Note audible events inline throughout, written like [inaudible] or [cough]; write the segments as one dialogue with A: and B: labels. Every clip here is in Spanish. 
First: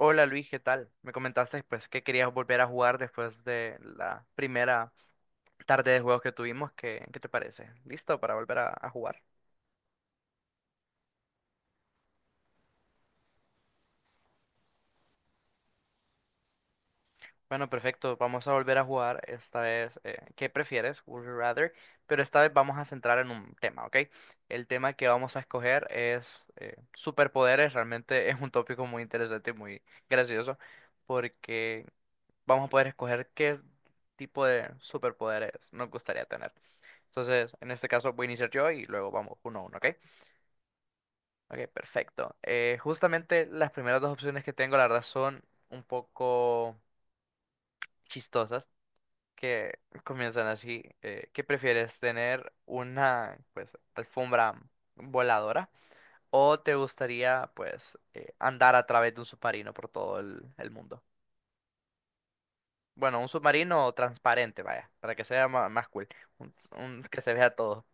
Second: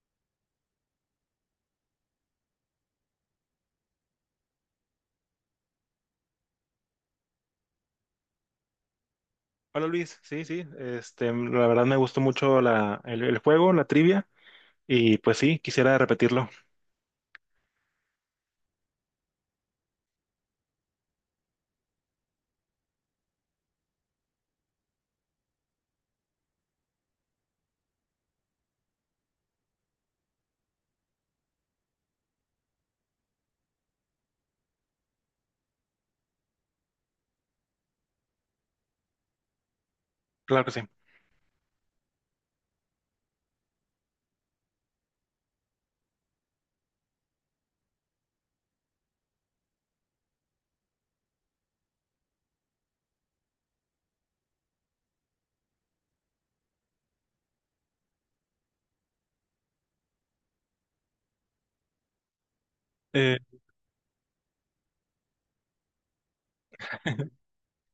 A: Hola Luis, ¿qué tal? Me comentaste después que querías volver a jugar después de la primera tarde de juegos que tuvimos. ¿Qué te parece? ¿Listo para volver a jugar?
B: Hola Luis, sí, sí, este, la verdad me gustó mucho el juego, la trivia, y pues sí, quisiera repetirlo,
A: Bueno, perfecto. Vamos a volver a jugar. Esta vez, ¿qué prefieres? Would you rather? Pero esta vez vamos a centrar en un tema, ¿ok? El tema que vamos a escoger es superpoderes. Realmente [laughs] es un tópico muy interesante y muy gracioso porque vamos a poder escoger qué tipo de superpoderes nos gustaría tener. Entonces, en este caso voy a iniciar yo y luego vamos uno a uno, ¿ok?
B: claro que sí.
A: Ok, perfecto. Justamente las primeras dos opciones que tengo, la verdad, son un poco chistosas, que comienzan así. ¿Qué prefieres, tener una, pues, alfombra voladora o te gustaría, pues, andar a través de un submarino por todo el mundo? Bueno, un
B: Eh,
A: submarino transparente, vaya, para que sea más, cool, que se vea todo.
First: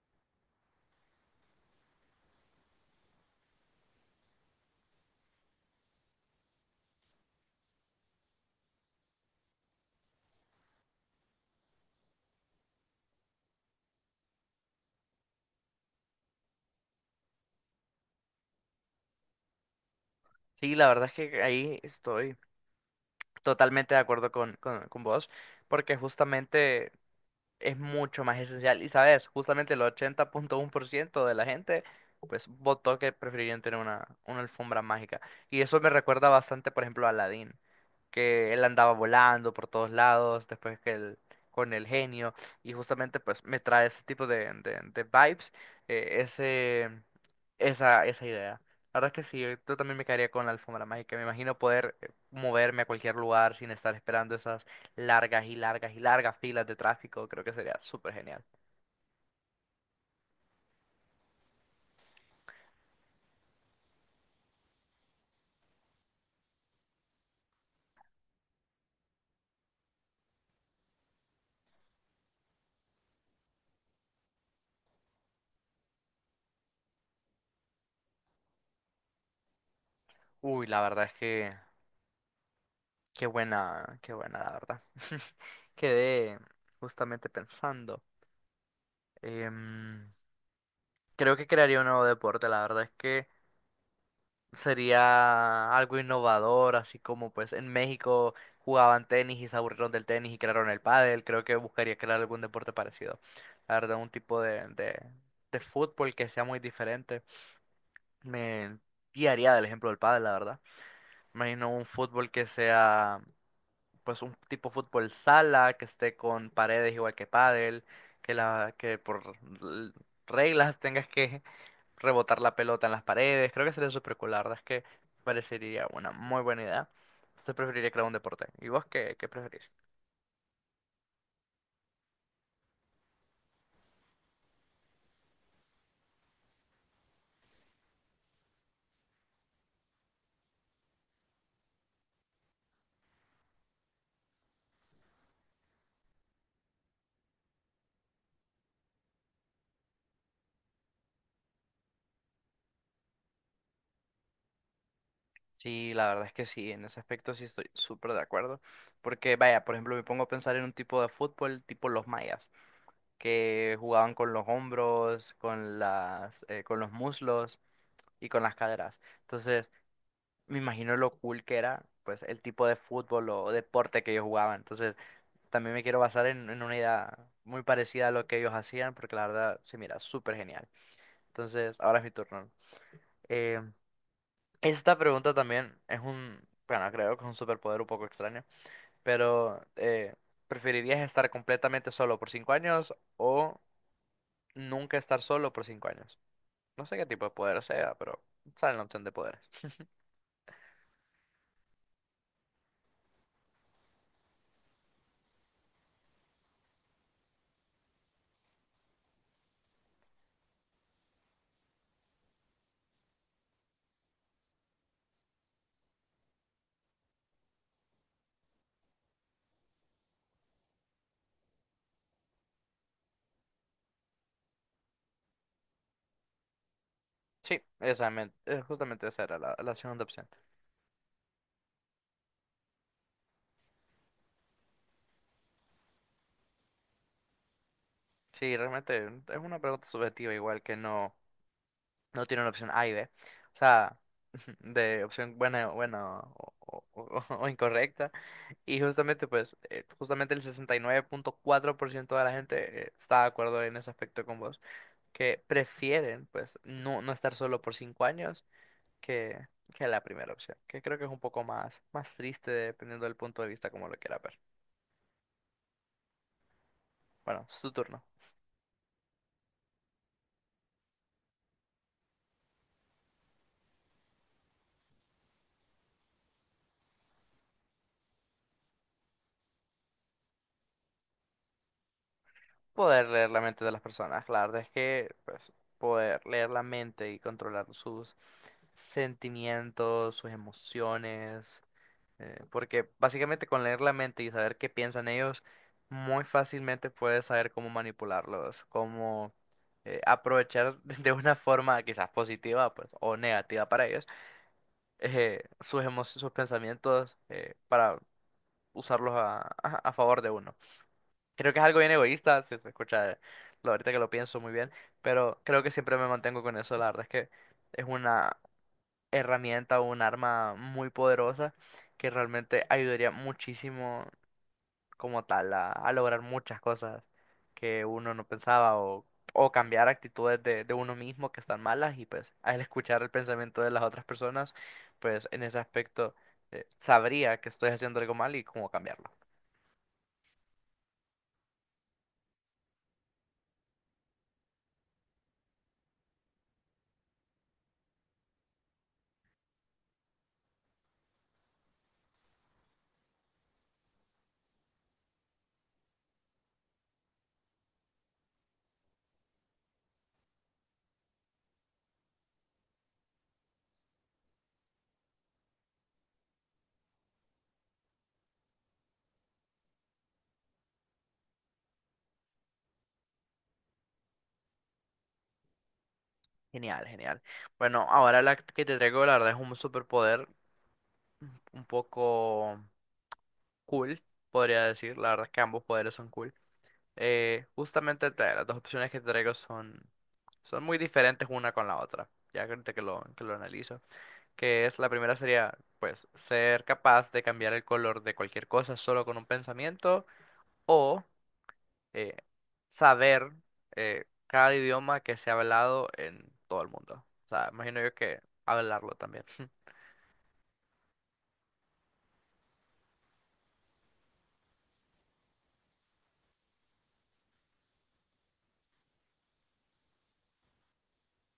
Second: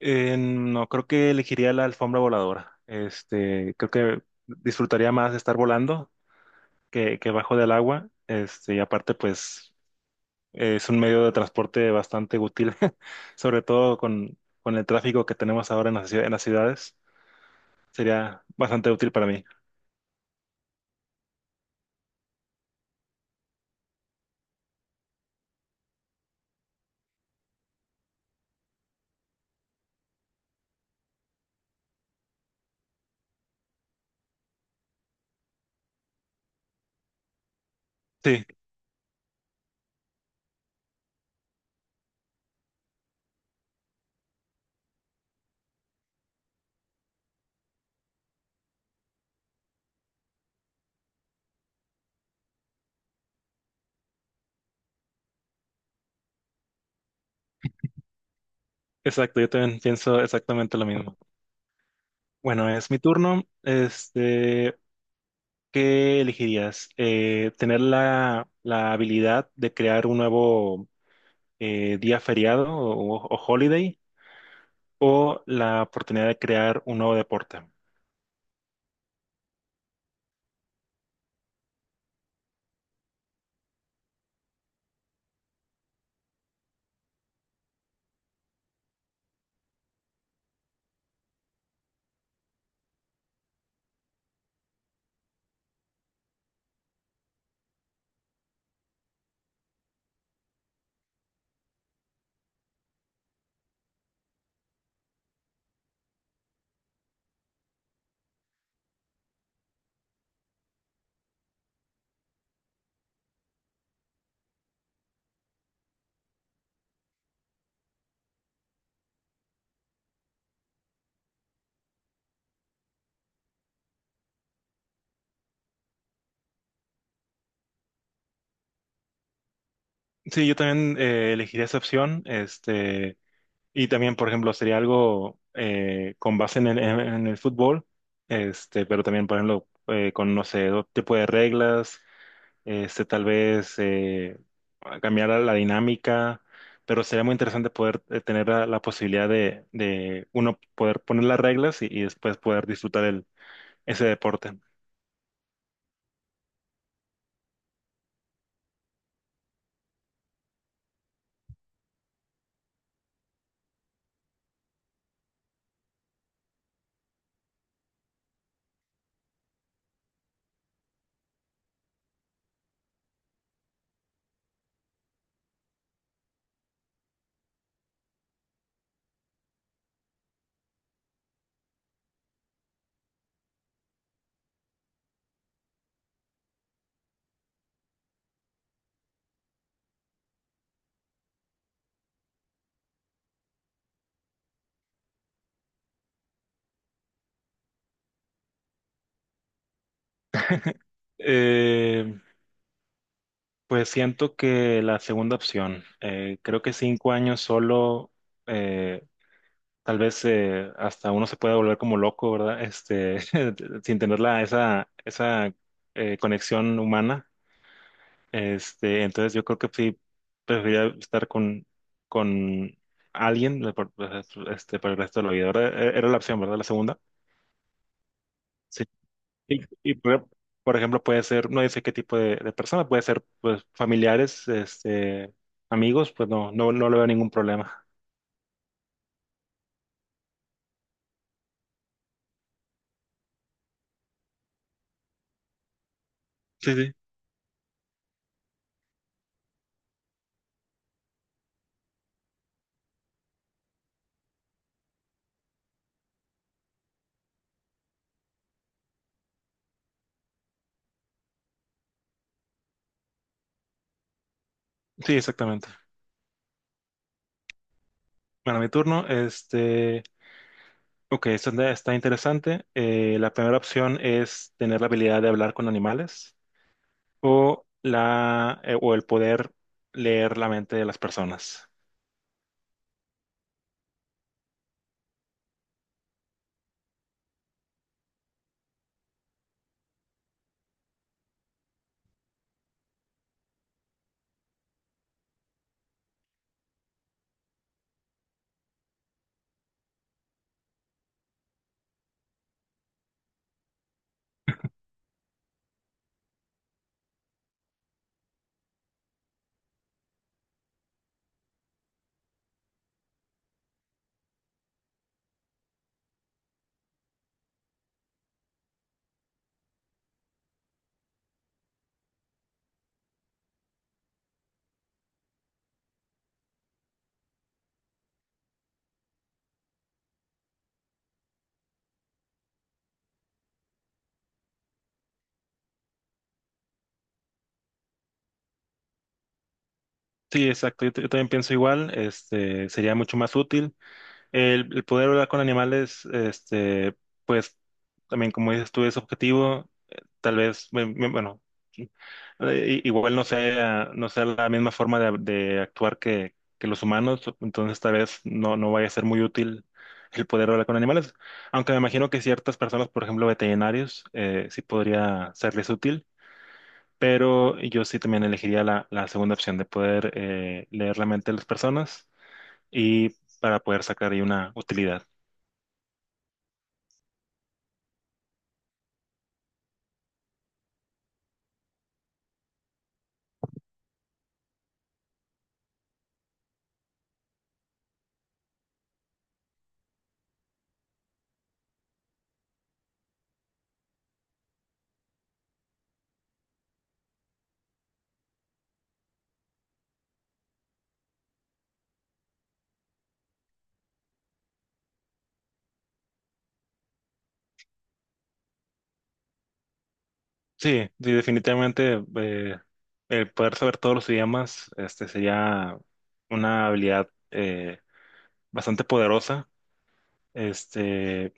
B: no, creo que elegiría la alfombra voladora, este, creo que disfrutaría más de estar volando que bajo del agua, este, y aparte pues es un medio de transporte bastante útil, [laughs] sobre todo con el tráfico que tenemos ahora en en las ciudades, sería bastante útil para mí.
A: Sí, la verdad es que ahí estoy. Totalmente de acuerdo con vos, porque justamente es mucho más esencial. Y sabes, justamente el 80.1% de la gente, pues, votó que preferirían tener una alfombra mágica. Y eso me recuerda bastante, por ejemplo, a Aladdin
B: Sí,
A: que él andaba volando por todos lados, después que él, con el genio, y justamente pues me trae ese tipo de vibes, eh, ese, esa idea. La verdad es que sí, yo también me quedaría con la alfombra mágica. Me imagino poder moverme a cualquier lugar sin estar esperando esas largas y largas y largas filas de tráfico. Creo que sería súper genial.
B: exacto, yo también pienso exactamente lo mismo. Bueno, es mi turno. Este, ¿qué elegirías? ¿Tener la habilidad de crear un nuevo día feriado o holiday o la oportunidad de crear un nuevo deporte?
A: Uy, la verdad es que qué buena, la verdad. [laughs] Quedé justamente pensando. em, Creo que crearía un nuevo deporte, la verdad es que sería algo innovador, así como pues en México jugaban tenis y se aburrieron del tenis y crearon el pádel, creo que buscaría crear algún deporte parecido. La verdad, un tipo de fútbol que sea muy diferente. Me guiaría del ejemplo del pádel, la verdad. Imagino un fútbol que sea pues un tipo fútbol sala, que esté con paredes igual que pádel, que la que por l- reglas tengas que rebotar la pelota en las paredes. Creo que sería súper cool, la verdad es que parecería una muy buena idea. Entonces preferiría crear un deporte. ¿Y vos qué preferís?
B: Sí, yo también elegiría esa opción. Este, y también, por ejemplo, sería algo con base en en el fútbol, este, pero también, por ejemplo, con, no sé, otro tipo de reglas este, tal vez cambiar la dinámica, pero sería muy interesante poder tener la posibilidad de uno poder poner las reglas y después poder disfrutar ese deporte.
A: Sí, la verdad es que sí, en ese aspecto sí estoy súper de acuerdo. Porque, vaya, por ejemplo, me pongo a pensar en un tipo de fútbol tipo los mayas, que jugaban con los hombros, con los muslos y con las caderas. Entonces, me imagino lo cool que era, pues, el tipo de fútbol o deporte que ellos jugaban. Entonces, también me quiero basar en una idea muy parecida a lo que ellos hacían, porque la verdad se mira súper genial. Entonces, ahora es mi turno. Eh, esta pregunta también es bueno, creo que es un superpoder un poco extraño, pero ¿preferirías estar completamente solo por 5 años o nunca estar solo por 5 años? No sé qué tipo de poder sea, pero sale la opción de poderes.
B: Eh, pues siento que la segunda opción, creo que 5 años solo. eh, Tal vez hasta uno se pueda volver como loco, ¿verdad? Este, [laughs] sin tener esa conexión humana. Este, entonces yo creo que sí preferiría estar con alguien pues, este, para el resto de la vida. Ahora, era la opción, ¿verdad? La segunda.
A: Sí, exactamente,
B: Sí.
A: justamente esa era la,
B: Y,
A: la
B: y,
A: segunda opción.
B: por por ejemplo, puede ser, no dice qué tipo de persona, puede ser pues familiares, este, amigos, pues no, no, no le veo ningún problema.
A: Sí, realmente es una pregunta subjetiva, igual que no. No tienen opción A y B. O sea, [laughs] de opción buena, buena
B: Sí, sí.
A: [laughs] o incorrecta. Y justamente, pues, justamente el 69.4% de la gente está de acuerdo en ese aspecto con vos. Que prefieren, pues, no, no estar solo por 5 años que, que la primera opción. Que creo que es un poco más, más triste dependiendo del punto de vista como lo quiera ver.
B: Sí, exactamente.
A: Bueno, es tu turno.
B: Bueno, mi turno, este, ok, esta está interesante. La primera opción es tener la habilidad de hablar con animales, o el poder leer la mente de las personas.
A: Poder leer la mente de las personas. La verdad es que, pues, poder leer la mente y controlar sus sentimientos, sus emociones, porque básicamente con leer la mente y saber qué piensan ellos, muy fácilmente puedes saber cómo manipularlos, cómo aprovechar [laughs] de una forma quizás positiva, pues, o negativa para ellos, sus pensamientos para usarlos a favor de uno. Creo que es algo bien egoísta, si se escucha, ahorita que lo pienso muy bien, pero creo que siempre me mantengo con eso, la verdad es que es una herramienta o un arma muy poderosa que realmente ayudaría muchísimo como tal a lograr muchas cosas que uno no pensaba o cambiar actitudes de uno mismo que están malas y pues al escuchar el pensamiento de las otras personas, pues en ese aspecto sabría que estoy haciendo algo mal y cómo cambiarlo.
B: Sí, exacto. Yo también pienso igual. Este sería mucho más útil. El poder hablar con animales, este, pues también como dices tú, es objetivo. Tal vez, bueno, sí, igual no sea la misma forma de actuar que los humanos, entonces tal vez no, no vaya a ser muy útil el poder hablar con animales. Aunque me imagino que ciertas personas, por ejemplo, veterinarios, sí podría serles útil, pero yo sí también elegiría la segunda opción de poder leer la mente de las personas y para poder sacar ahí una utilidad.
A: Genial, genial. Bueno, ahora la que te traigo la verdad es un superpoder un poco cool, podría decir. La verdad es que ambos poderes son cool. Justamente las dos opciones que te traigo son muy diferentes una con la otra, ya que ahorita que lo, analizo, que es la primera sería pues ser capaz de cambiar el color de cualquier cosa solo con un pensamiento o eh, saber cada idioma que se ha hablado en todo el mundo. O sea, imagino yo que hablarlo también.
B: Sí, sí, definitivamente el poder saber todos los idiomas este, sería una habilidad bastante poderosa, este,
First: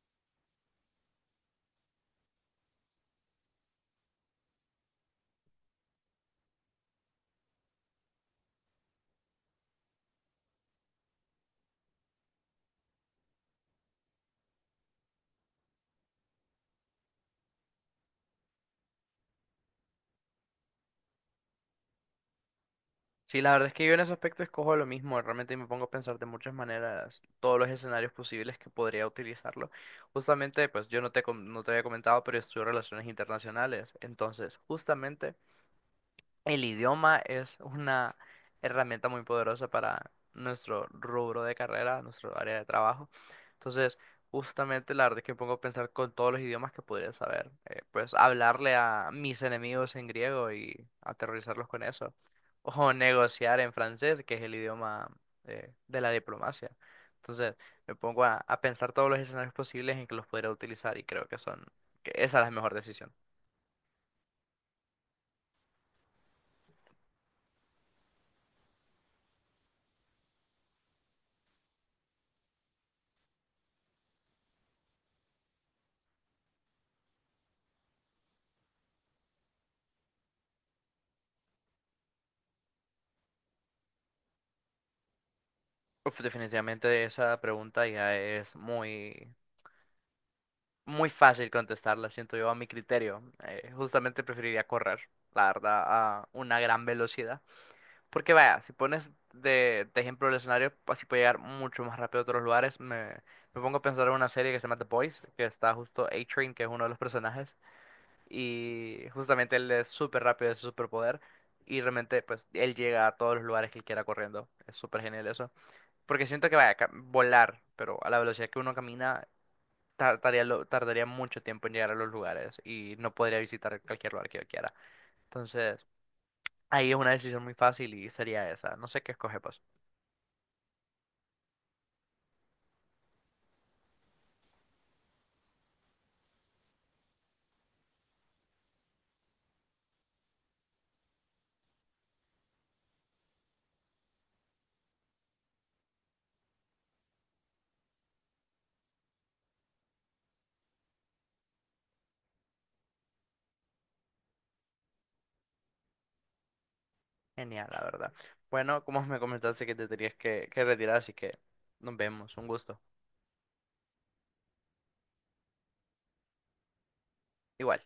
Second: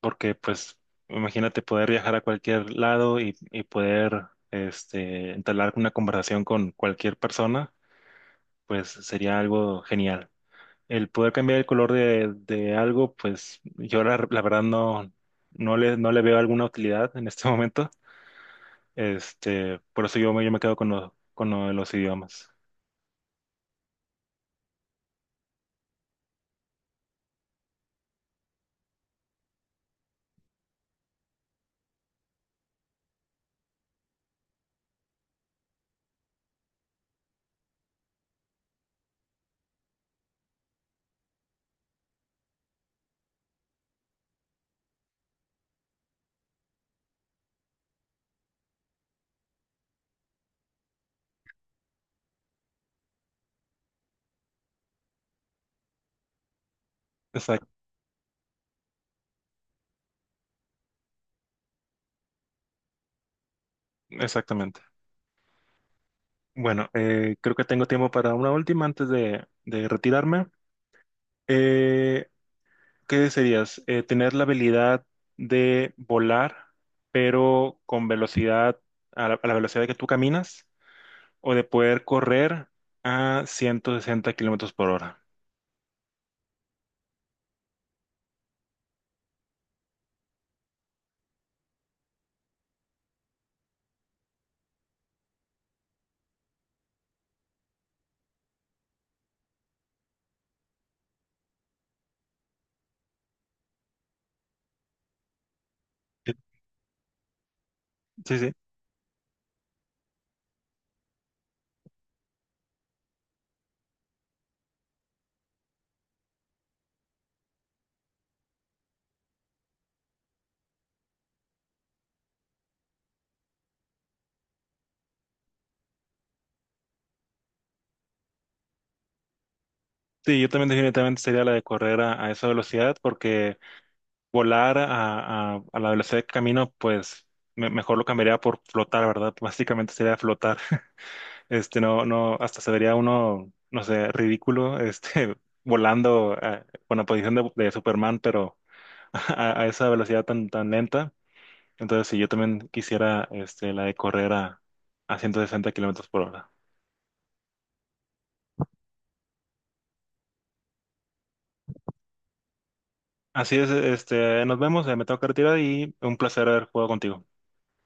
B: porque pues imagínate poder viajar a cualquier lado y poder este, entablar una conversación con cualquier persona, pues sería algo genial. El poder cambiar el color de algo, pues yo la verdad no, no le veo alguna utilidad en este [laughs] momento este, por eso yo me quedo con con lo de los idiomas.
A: Sí, la verdad es que yo en ese aspecto escojo lo mismo, realmente me pongo a pensar de muchas maneras todos los escenarios posibles que podría utilizarlo. Justamente, pues yo no te había comentado, pero estudio relaciones internacionales, entonces justamente el idioma es una herramienta muy poderosa para nuestro rubro de carrera, nuestro área de trabajo. Entonces, justamente la verdad es que me pongo a pensar con todos los idiomas que podría saber. Pues hablarle a mis enemigos en griego y aterrorizarlos con eso. O negociar en francés, que es el idioma de la diplomacia. Entonces,
B: Exact-
A: me pongo a pensar todos los escenarios posibles en que los podría utilizar y creo que que esa es la mejor decisión.
B: Exactamente. Bueno, creo que tengo tiempo para una última antes de retirarme. Eh, ¿Qué desearías? Tener la habilidad de volar, pero con velocidad, a la velocidad que tú caminas, o de poder correr a 160 km/h.
A: Uf, definitivamente esa pregunta ya es muy, muy fácil contestarla, siento yo, a mi criterio. Justamente preferiría correr, la verdad, a una gran velocidad. Porque vaya, si pones de ejemplo el escenario, así puedo llegar mucho más rápido a otros lugares. Me pongo a pensar en una serie que se llama The Boys, que está justo A-Train, que es uno de los personajes,
B: Sí, sí.
A: y justamente él es súper rápido, es su superpoder, y realmente pues él llega a todos los lugares que él quiera corriendo. Es súper genial eso. Porque siento que vaya a volar, pero a la velocidad que uno camina, tardaría mucho tiempo en llegar a los lugares y no podría visitar cualquier lugar que yo quiera. Entonces, ahí es una decisión muy fácil y sería esa. No sé qué escoge, pues.
B: Sí, yo también definitivamente sería la de correr a esa velocidad porque volar a la velocidad de camino, pues mejor lo cambiaría por flotar, ¿verdad? [laughs] Básicamente sería flotar. [laughs] Este, no, no, hasta se vería uno, no sé, ridículo, este, [laughs] volando con la posición de Superman, pero [laughs] a esa velocidad tan, tan lenta. Entonces, si yo también quisiera, este, la de correr a 160 km/h.
A: Genial, la verdad. Bueno, como me comentaste que te tenías que retirar, así que nos vemos. Un gusto.
B: Así es, este, nos vemos, me tengo que retirar y un placer haber jugado contigo.
A: Igual.